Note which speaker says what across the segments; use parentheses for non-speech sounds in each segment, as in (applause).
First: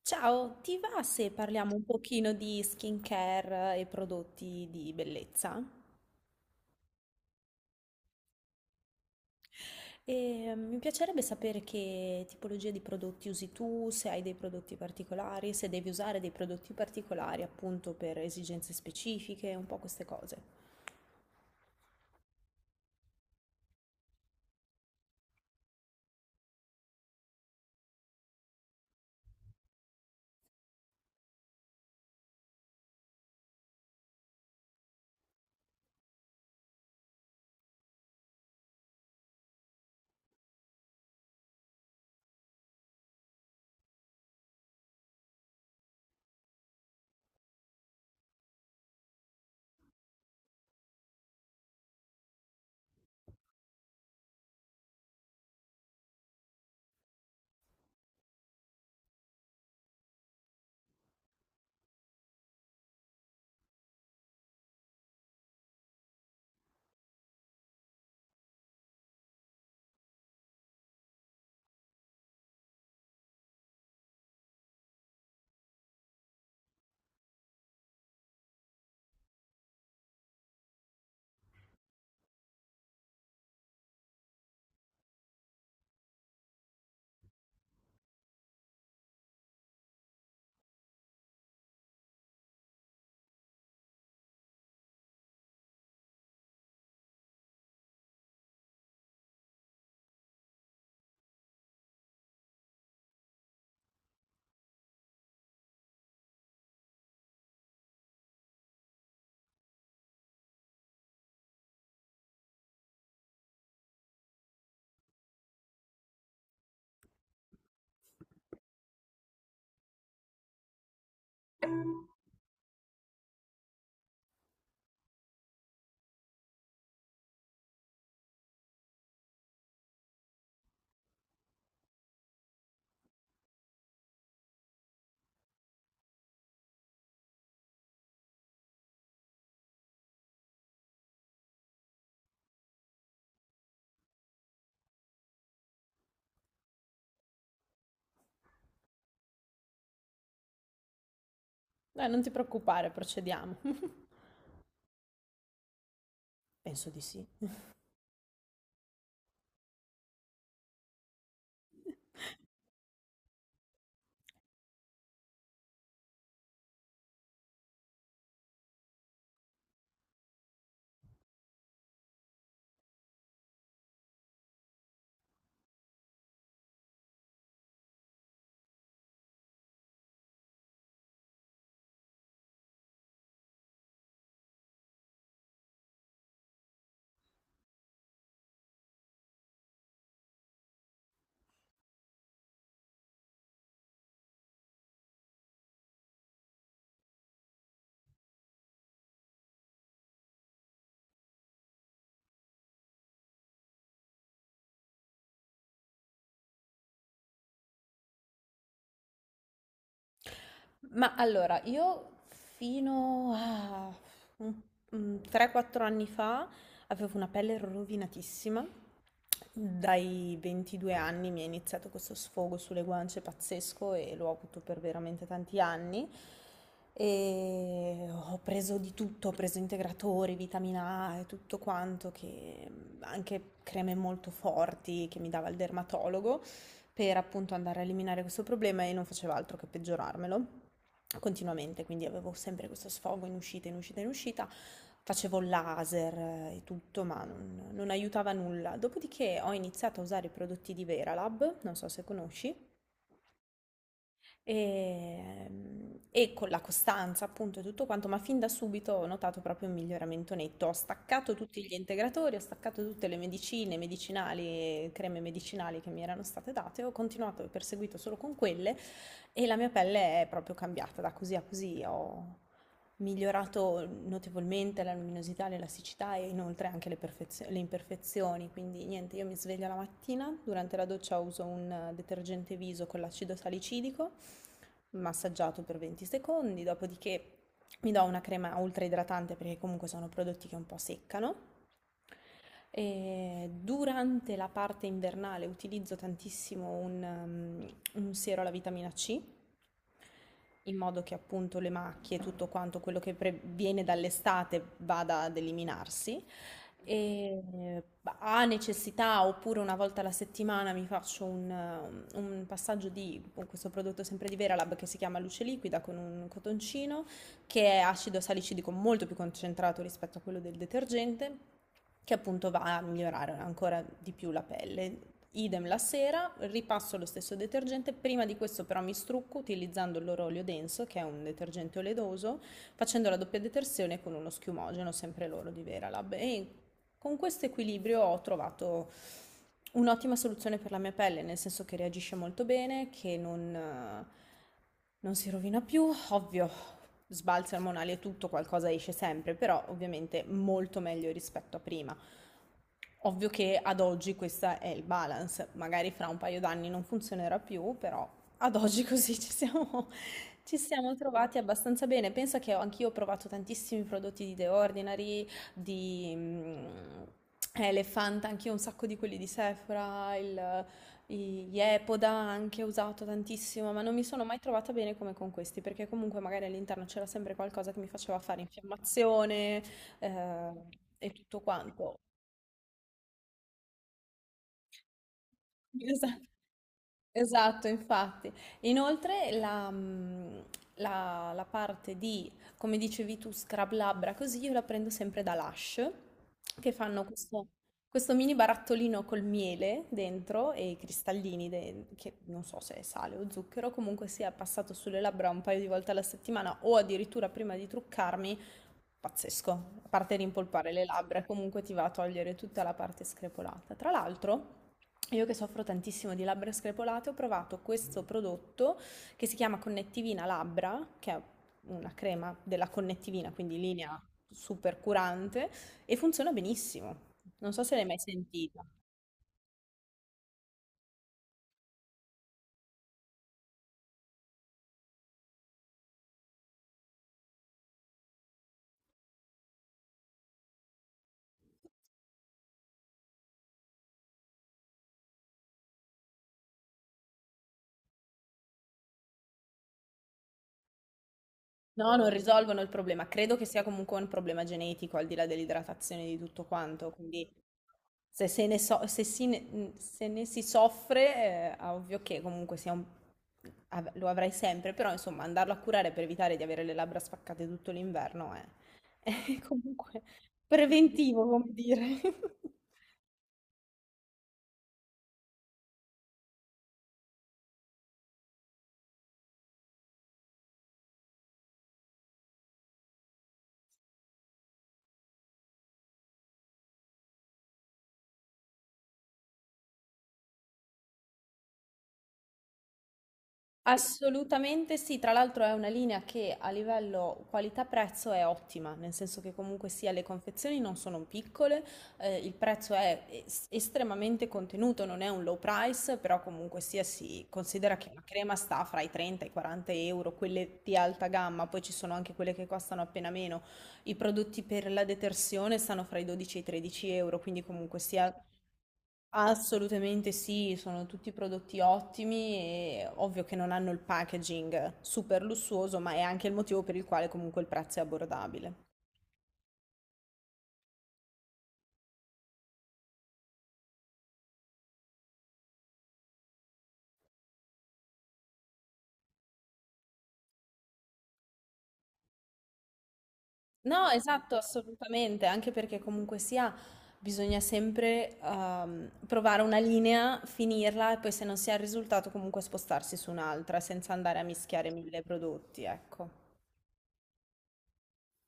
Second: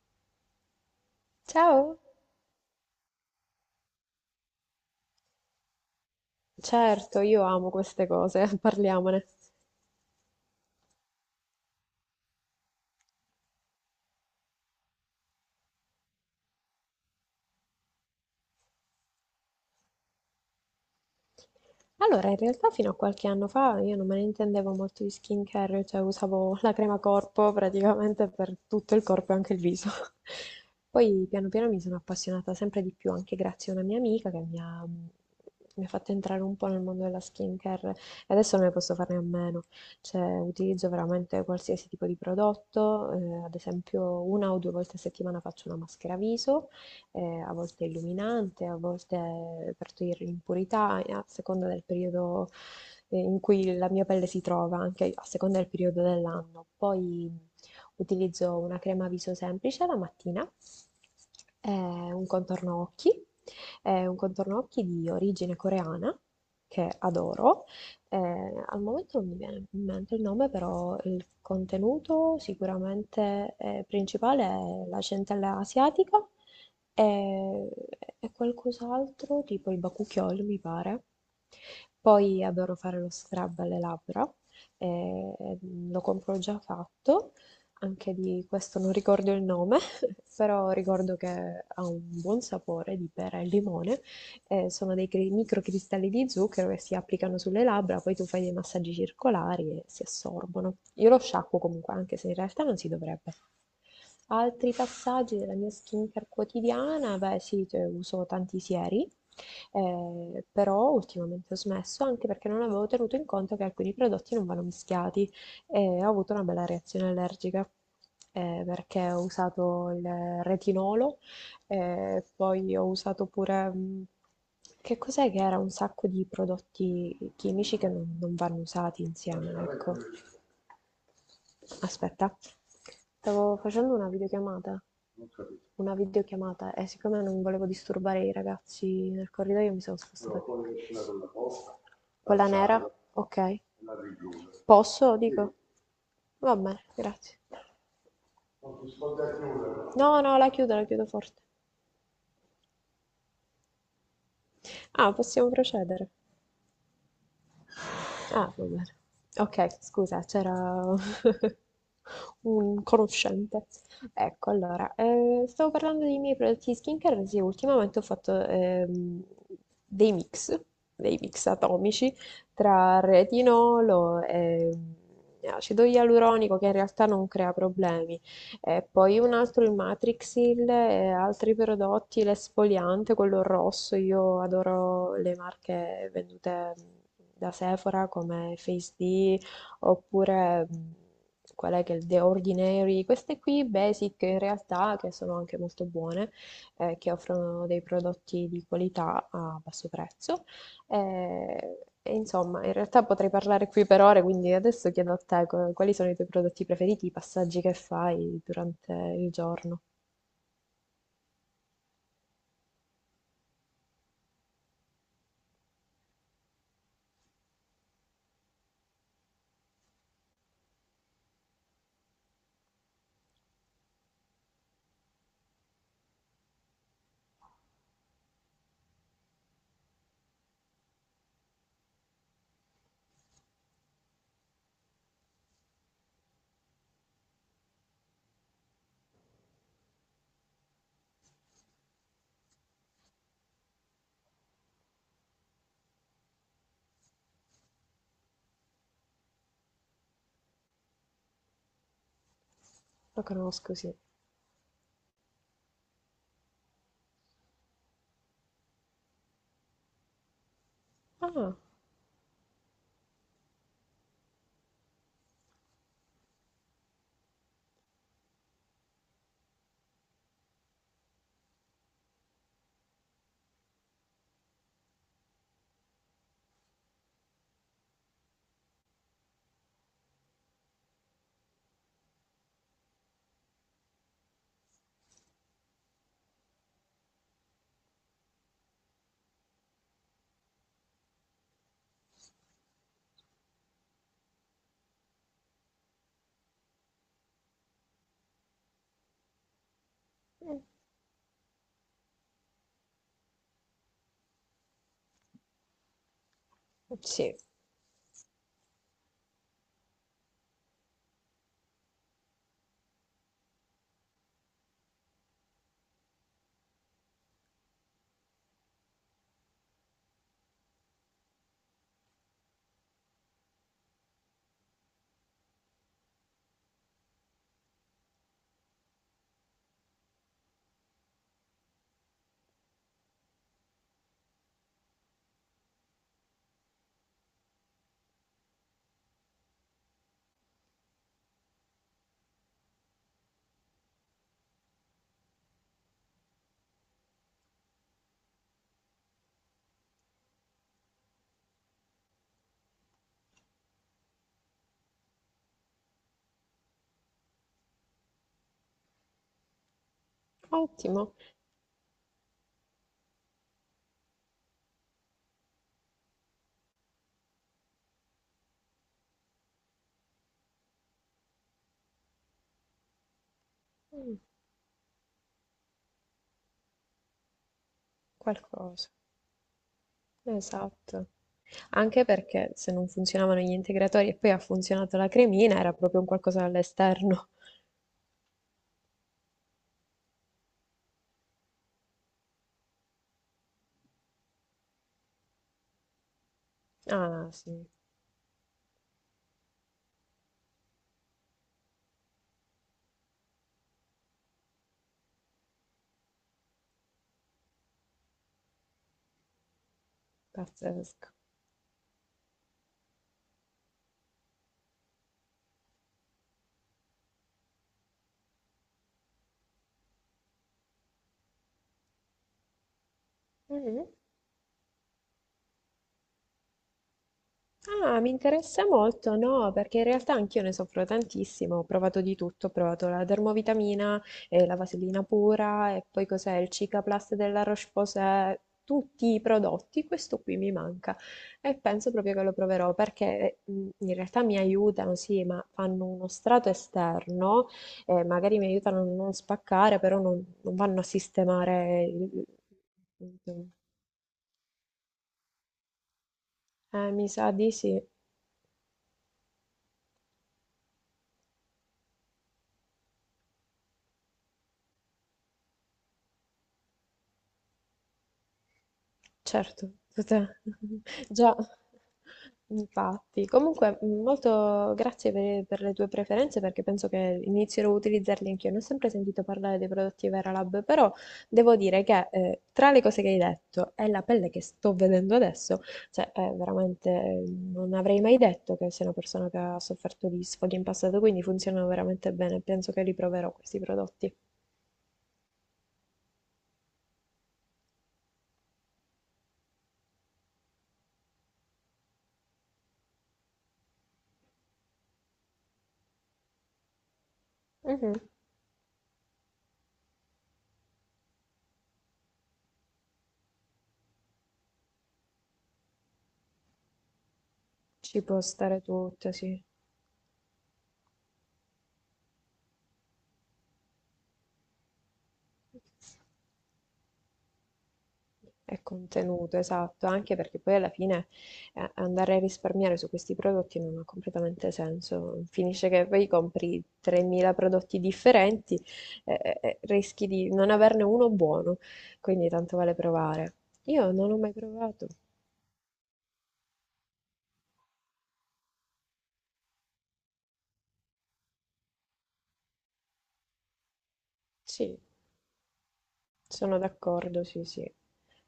Speaker 1: Ciao, ti va se parliamo un
Speaker 2: Ciao.
Speaker 1: pochino di skincare e prodotti di bellezza?
Speaker 2: Certo, io amo queste cose, (laughs) parliamone.
Speaker 1: E, mi piacerebbe sapere che tipologia di prodotti usi tu, se hai dei prodotti particolari, se devi usare dei prodotti particolari appunto per esigenze specifiche, un po' queste cose.
Speaker 2: Allora, in realtà fino a qualche anno fa io non me ne intendevo molto di skincare, cioè usavo la crema corpo praticamente per tutto il corpo e anche il viso. (laughs) Poi piano piano mi sono appassionata sempre di più, anche grazie a una mia amica che mi ha fatto entrare un po' nel mondo della skincare e adesso non ne posso farne a meno. Cioè, utilizzo veramente qualsiasi tipo di prodotto, ad esempio una o due volte a settimana faccio una maschera viso a volte illuminante, a volte per togliere l'impurità, a seconda del periodo in cui la mia pelle si trova, anche a seconda del periodo dell'anno. Poi utilizzo una crema viso semplice la mattina, eh, un contorno occhi, un contorno occhi di origine coreana che adoro. Eh, al momento non mi viene in mente il nome, però il contenuto sicuramente principale è la centella asiatica e qualcos'altro, tipo il bakuchiol, mi pare. Poi adoro fare lo scrub alle labbra, e lo compro già fatto, anche di questo non ricordo il nome, (laughs) però ricordo che ha un buon sapore di pera e limone. Sono dei microcristalli di zucchero che si applicano sulle labbra, poi tu fai dei massaggi circolari e si assorbono. Io lo sciacquo comunque, anche se in realtà non si dovrebbe. Altri passaggi della mia skincare quotidiana, beh sì, cioè, uso tanti sieri, però ultimamente ho smesso anche perché non avevo tenuto in conto che alcuni prodotti non vanno mischiati e ho avuto una bella reazione allergica perché ho usato il retinolo e poi ho usato pure, che cos'è che era? Un sacco di prodotti chimici che non vanno usati insieme, ecco. Aspetta, stavo facendo una videochiamata. Una videochiamata e siccome non volevo disturbare i ragazzi nel corridoio mi sono spostata con la nera, ok. Posso? Dico. Va bene, grazie. No, no, la chiudo forte.
Speaker 1: Dai, non ti preoccupare, procediamo. (laughs)
Speaker 2: Ah, possiamo procedere.
Speaker 1: Penso di sì.
Speaker 2: Ah, va bene. Ok, scusa, c'era (laughs) un conoscente. Ecco, allora, stavo parlando dei miei prodotti di skincare, sì, ultimamente ho fatto dei mix, dei mix atomici tra retinolo e acido ialuronico, che in realtà non crea problemi. E poi un altro il Matrixil e altri prodotti, l'esfoliante, quello rosso, io adoro le marche vendute da Sephora come Face D oppure qual è che è il The Ordinary, queste qui basic in realtà che sono anche molto buone, che offrono dei prodotti di qualità a basso prezzo. Eh, insomma, in realtà potrei parlare qui per ore, quindi adesso chiedo a te quali sono i tuoi prodotti preferiti, i passaggi che fai durante il giorno.
Speaker 1: Ma allora, io fino a un- un 3-4 anni fa avevo una pelle rovinatissima. Dai 22 anni mi è iniziato questo sfogo sulle guance pazzesco e l'ho avuto per veramente tanti anni. E ho preso di tutto, ho preso integratori, vitamina A e tutto quanto, che anche creme molto forti che mi dava il dermatologo per appunto andare a eliminare questo problema e non faceva altro che peggiorarmelo continuamente, quindi avevo sempre questo sfogo in uscita, in uscita, in uscita, facevo laser e tutto, ma non aiutava nulla. Dopodiché ho iniziato a usare i prodotti di Veralab, non so se conosci,
Speaker 2: Lo conosco, sì.
Speaker 1: e, e con la costanza, appunto, e tutto quanto, ma fin da subito ho notato proprio un miglioramento netto. Ho staccato
Speaker 2: Ah,
Speaker 1: tutti gli integratori, ho staccato tutte le medicine, medicinali, creme medicinali che mi erano state date, ho continuato e perseguito solo con quelle, e la mia pelle è proprio cambiata da così a così. Ho migliorato notevolmente la luminosità, l'elasticità e inoltre anche le imperfezioni. Quindi niente, io mi sveglio la mattina, durante la doccia uso un detergente viso con l'acido salicidico massaggiato per 20 secondi, dopodiché mi do una crema ultra idratante perché comunque sono prodotti che un po' seccano. E durante la parte invernale utilizzo tantissimo un siero alla vitamina C
Speaker 2: mm,
Speaker 1: in modo che appunto le macchie, tutto quanto quello che viene dall'estate vada ad eliminarsi.
Speaker 2: sì,
Speaker 1: E ha necessità, oppure una volta alla settimana mi faccio un passaggio di con questo prodotto sempre di Veralab che si chiama Luce Liquida con un cotoncino, che è acido salicidico molto più concentrato rispetto a quello del detergente, che appunto va a migliorare ancora di più la pelle. Idem la sera, ripasso lo stesso detergente, prima di questo però mi strucco utilizzando l'orolio denso, che è un detergente oleoso, facendo la doppia detersione con uno schiumogeno, sempre loro di Veralab. E con questo equilibrio ho trovato un'ottima soluzione per la mia pelle, nel senso che reagisce molto bene, che non si rovina più, ovvio, sbalzi ormonali e tutto, qualcosa esce sempre, però ovviamente molto meglio rispetto a prima. Ovvio che ad oggi questo è il balance, magari fra un paio d'anni non funzionerà più, però ad oggi (laughs) così ci siamo, (laughs) ci siamo
Speaker 2: ottimo.
Speaker 1: trovati abbastanza bene. Penso che anch'io ho provato tantissimi prodotti di The Ordinary, di Elephant, anch'io un sacco di quelli di Sephora, i- gli Epoda anche ho usato tantissimo, ma non mi
Speaker 2: Mm,
Speaker 1: sono mai trovata bene come con questi, perché comunque magari all'interno c'era sempre qualcosa che mi faceva fare
Speaker 2: qualcosa.
Speaker 1: infiammazione eh,
Speaker 2: Esatto.
Speaker 1: e tutto quanto.
Speaker 2: Anche perché se non funzionavano gli integratori e poi ha funzionato la cremina, era proprio un
Speaker 1: Esa-
Speaker 2: qualcosa all'esterno.
Speaker 1: Esatto, infatti. Inoltre la parte di, come dicevi tu, scrub labbra, così io la prendo sempre da Lush, che fanno
Speaker 2: Ah,
Speaker 1: questo,
Speaker 2: sì,
Speaker 1: questo mini barattolino col miele dentro e i cristallini, che non so se è sale o zucchero, comunque sia passato sulle labbra un paio di volte alla settimana o addirittura prima di truccarmi. Pazzesco, a parte rimpolpare le
Speaker 2: pazzesco.
Speaker 1: labbra, comunque ti va a togliere tutta la parte screpolata. Tra l'altro, io che soffro tantissimo di labbra screpolate, ho provato questo prodotto che si chiama Connettivina Labbra, che è una crema della connettivina, quindi
Speaker 2: Mhm.
Speaker 1: linea super curante, e funziona benissimo. Non so se l'hai mai
Speaker 2: Ah, mi
Speaker 1: sentita.
Speaker 2: interessa molto, no, perché in realtà anch'io ne soffro tantissimo, ho provato di tutto, ho provato la dermovitamina, la vasellina pura e poi cos'è il Cicaplast della Roche-Posay, tutti i prodotti, questo qui mi manca e penso proprio che lo proverò perché in realtà mi aiutano, sì, ma fanno uno strato esterno, magari mi aiutano a non spaccare, però non vanno a sistemare
Speaker 1: No, non
Speaker 2: il.
Speaker 1: risolvono il problema.
Speaker 2: il-
Speaker 1: Credo che
Speaker 2: il-
Speaker 1: sia comunque un problema genetico, al di là dell'idratazione e di tutto quanto.
Speaker 2: Eh, mi sa
Speaker 1: Quindi
Speaker 2: di sì.
Speaker 1: se ne si soffre, è ovvio che comunque sia lo avrai sempre, però insomma andarlo a curare per evitare di avere le labbra spaccate tutto l'inverno è, (laughs) è
Speaker 2: Certo,
Speaker 1: comunque
Speaker 2: (laughs)
Speaker 1: preventivo,
Speaker 2: già,
Speaker 1: come dire. (laughs)
Speaker 2: infatti. Comunque, molto grazie per le tue preferenze perché penso che inizierò a utilizzarli anch'io. Non ho sempre sentito parlare dei prodotti Vera Lab, però devo dire che tra le cose che hai detto e la pelle che sto vedendo adesso, cioè è veramente non avrei mai detto che sei una persona che ha sofferto di sfoghi in passato, quindi funzionano veramente bene. Penso che li proverò questi prodotti.
Speaker 1: Assolutamente sì, tra l'altro è una linea che a livello qualità-prezzo è ottima, nel senso che comunque sia le confezioni non sono piccole, il prezzo è estremamente contenuto, non è un low price, però comunque sia si considera che
Speaker 2: Mhm.
Speaker 1: la crema sta fra i 30 e i 40 euro, quelle di alta gamma, poi ci sono anche quelle che costano appena meno, i prodotti per la detersione stanno fra i 12 e i 13 euro, quindi comunque
Speaker 2: Ci
Speaker 1: sia.
Speaker 2: può stare tutto, sì.
Speaker 1: Assolutamente sì, sono tutti prodotti ottimi e ovvio che non hanno il packaging super lussuoso, ma è anche il motivo per il quale comunque il prezzo è abbordabile.
Speaker 2: È contenuto, esatto, anche perché poi alla fine andare a risparmiare su questi prodotti non ha completamente senso. Finisce che poi compri 3.000 prodotti differenti e rischi di non averne uno buono, quindi tanto vale provare.
Speaker 1: No,
Speaker 2: Io non ho mai
Speaker 1: esatto,
Speaker 2: provato.
Speaker 1: assolutamente, anche perché comunque sia bisogna sempre provare una linea, finirla e poi se non si ha il risultato comunque spostarsi su un'altra senza andare a mischiare
Speaker 2: Sì.
Speaker 1: mille prodotti, ecco.
Speaker 2: Sono d'accordo, sì, sì.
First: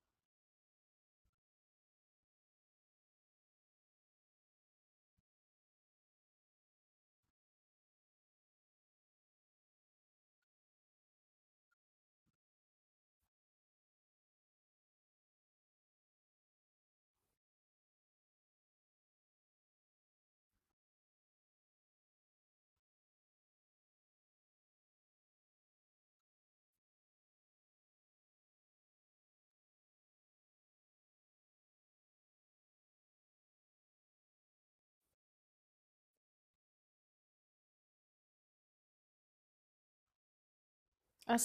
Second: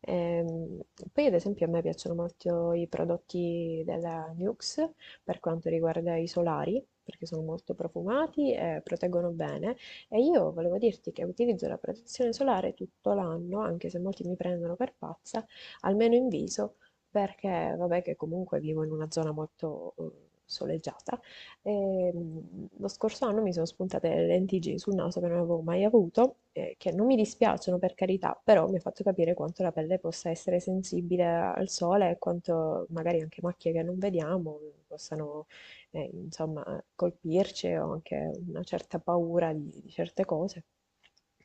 Speaker 2: Ehm, Poi ad esempio a me piacciono molto i prodotti della Nuxe per quanto riguarda i solari, perché sono molto profumati e proteggono bene. E io volevo dirti che utilizzo la protezione solare tutto l'anno, anche se molti mi prendono per pazza, almeno in viso, perché vabbè che comunque vivo in una zona molto soleggiata. E, lo scorso anno mi sono spuntate le lentiggini sul naso che non avevo mai avuto, che non mi dispiacciono per carità, però mi ha fatto capire quanto la pelle possa essere sensibile al sole e quanto magari anche macchie che non vediamo possano, insomma, colpirci o anche una certa paura di certe cose.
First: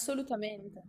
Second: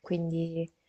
Speaker 2: Quindi,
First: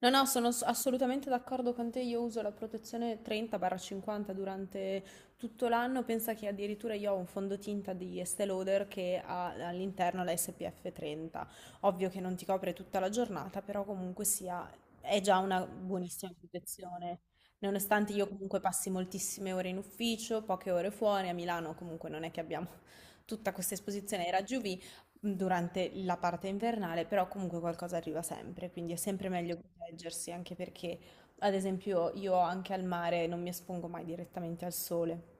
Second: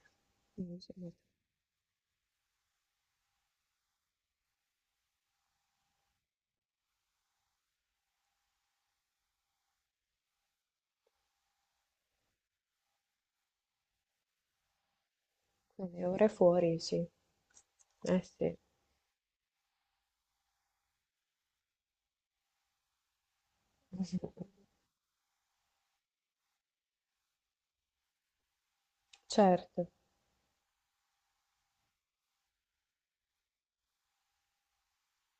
Speaker 1: No, no, sono
Speaker 2: insomma,
Speaker 1: assolutamente d'accordo con te. Io uso la protezione 30-50 durante tutto l'anno. Pensa che addirittura io ho un fondotinta di Estée Lauder che ha all'interno la SPF 30. Ovvio che non ti copre tutta la giornata, però comunque sia, è già una
Speaker 2: le ore
Speaker 1: buonissima
Speaker 2: fuori, sì.
Speaker 1: protezione. Nonostante
Speaker 2: Eh
Speaker 1: io
Speaker 2: sì,
Speaker 1: comunque passi moltissime ore in ufficio, poche ore fuori, a Milano comunque non è che abbiamo (laughs) tutta questa esposizione ai raggi
Speaker 2: (laughs)
Speaker 1: UV, durante la parte invernale, però comunque qualcosa arriva sempre, quindi è sempre meglio
Speaker 2: certo,
Speaker 1: proteggersi, anche perché, ad esempio, io anche al mare non mi espongo mai direttamente al sole,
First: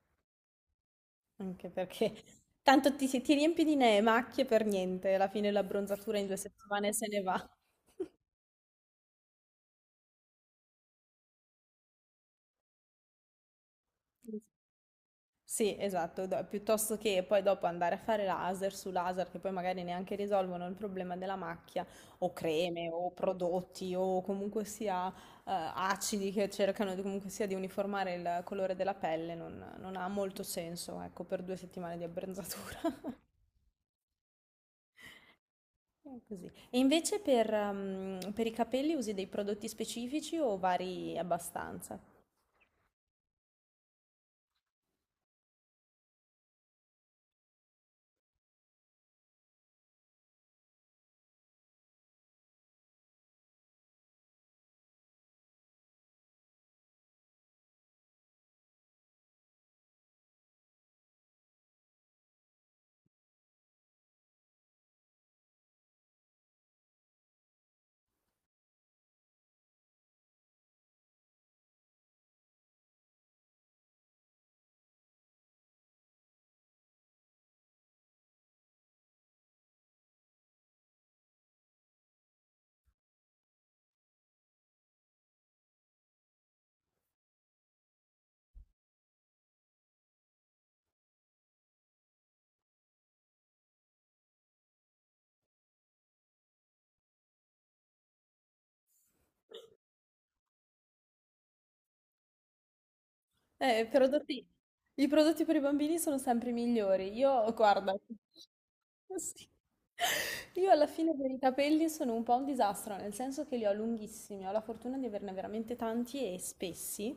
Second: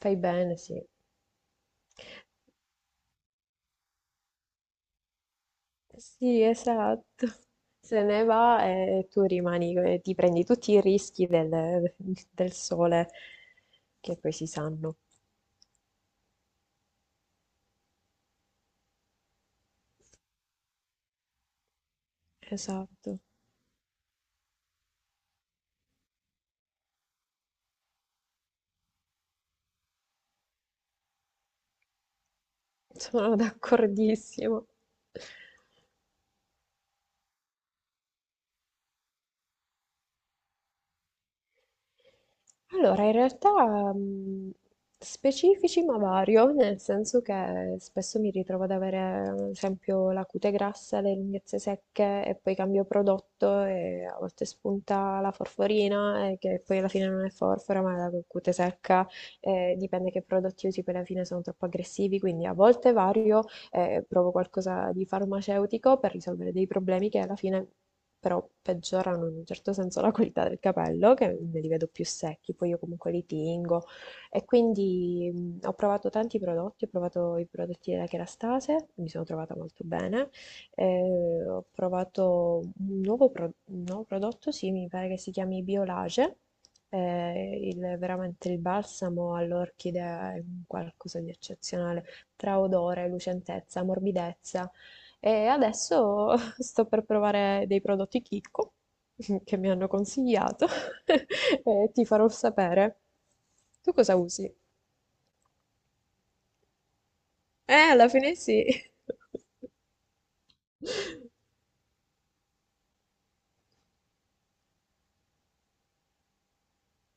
Speaker 2: fai bene, sì.
Speaker 1: anche perché tanto ti riempi di macchie per niente, alla fine l'abbronzatura in due
Speaker 2: Sì,
Speaker 1: settimane se ne
Speaker 2: esatto.
Speaker 1: va.
Speaker 2: Se ne va e tu rimani, ti prendi tutti i rischi del sole che poi si
Speaker 1: (laughs)
Speaker 2: sanno.
Speaker 1: Sì, esatto, piuttosto che poi dopo andare a fare laser su laser che poi magari neanche risolvono il problema della macchia o creme o
Speaker 2: Esatto,
Speaker 1: prodotti o comunque sia acidi che cercano di, comunque sia di uniformare il colore della pelle, non ha molto senso, ecco, per 2 settimane di abbronzatura.
Speaker 2: sono d'accordissimo.
Speaker 1: (laughs) Così. E invece per i capelli usi dei prodotti specifici o vari abbastanza?
Speaker 2: Allora, in realtà specifici ma vario, nel senso che spesso mi ritrovo ad avere, ad esempio, la cute grassa, le lunghezze secche e poi cambio prodotto e a volte spunta la forforina e che poi alla fine non è forfora ma è la cute secca, dipende che prodotti usi, poi alla fine sono troppo aggressivi, quindi a volte vario, e provo qualcosa di farmaceutico per risolvere dei problemi che alla fine però peggiorano in un certo senso la qualità del capello, che me li vedo più secchi, poi io comunque li tingo. E quindi ho provato tanti prodotti, ho provato i prodotti della Kerastase, mi sono trovata molto bene. Ho provato un nuovo prodotto, sì, mi pare che si chiami Biolage, veramente il balsamo all'orchidea è un qualcosa di eccezionale tra odore, lucentezza, morbidezza. E adesso (laughs) sto per provare dei prodotti Chicco (laughs) che mi hanno consigliato (laughs) e ti farò sapere.
Speaker 1: Eh, i
Speaker 2: Tu cosa
Speaker 1: prodotti
Speaker 2: usi?
Speaker 1: i prodotti per i bambini sono sempre migliori. Io guarda
Speaker 2: Alla fine sì.
Speaker 1: (laughs) sì. Io alla fine per i
Speaker 2: (laughs)
Speaker 1: capelli sono un po' un disastro, nel senso che li ho lunghissimi, ho la fortuna di averne veramente tanti e spessi,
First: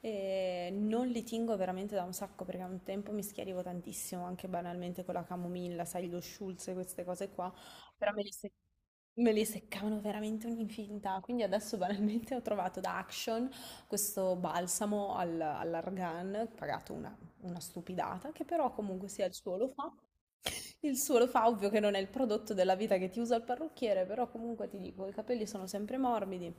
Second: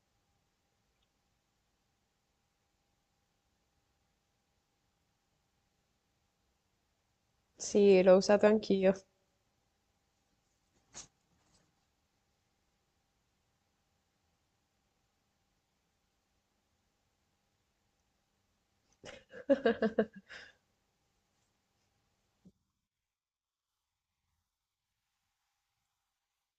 Speaker 1: e non li tingo veramente da un sacco perché a un tempo mi schiarivo tantissimo, anche banalmente con la camomilla, sai, lo Schulz e queste cose qua,
Speaker 2: Sì,
Speaker 1: però
Speaker 2: l'ho
Speaker 1: me li,
Speaker 2: usato
Speaker 1: se-
Speaker 2: anch'io.
Speaker 1: me li seccavano veramente un'infinità, quindi adesso banalmente ho trovato da Action questo balsamo all'argan, pagato una stupidata, che però comunque sia il suo lo fa.
Speaker 2: (laughs)
Speaker 1: Il suo lo fa, ovvio che non è il prodotto della vita che ti usa il parrucchiere, però comunque ti dico, i capelli sono sempre morbidi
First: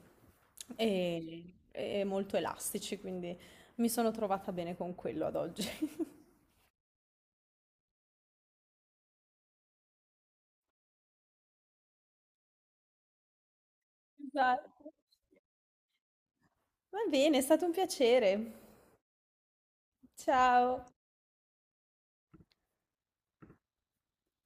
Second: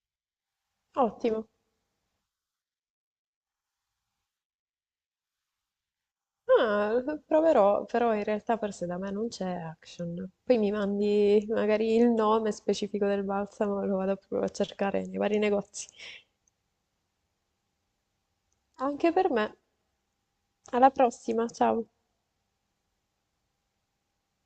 Speaker 2: Ottimo.
Speaker 1: e molto elastici, quindi mi sono trovata bene con quello ad oggi. (laughs)
Speaker 2: Ah, proverò, però in realtà forse da me non c'è Action. Poi mi mandi magari il nome specifico del balsamo, lo vado proprio a
Speaker 1: Esatto.
Speaker 2: cercare nei vari negozi.
Speaker 1: Va bene, è stato un piacere.
Speaker 2: Anche per me,
Speaker 1: Ciao.
Speaker 2: alla prossima, ciao!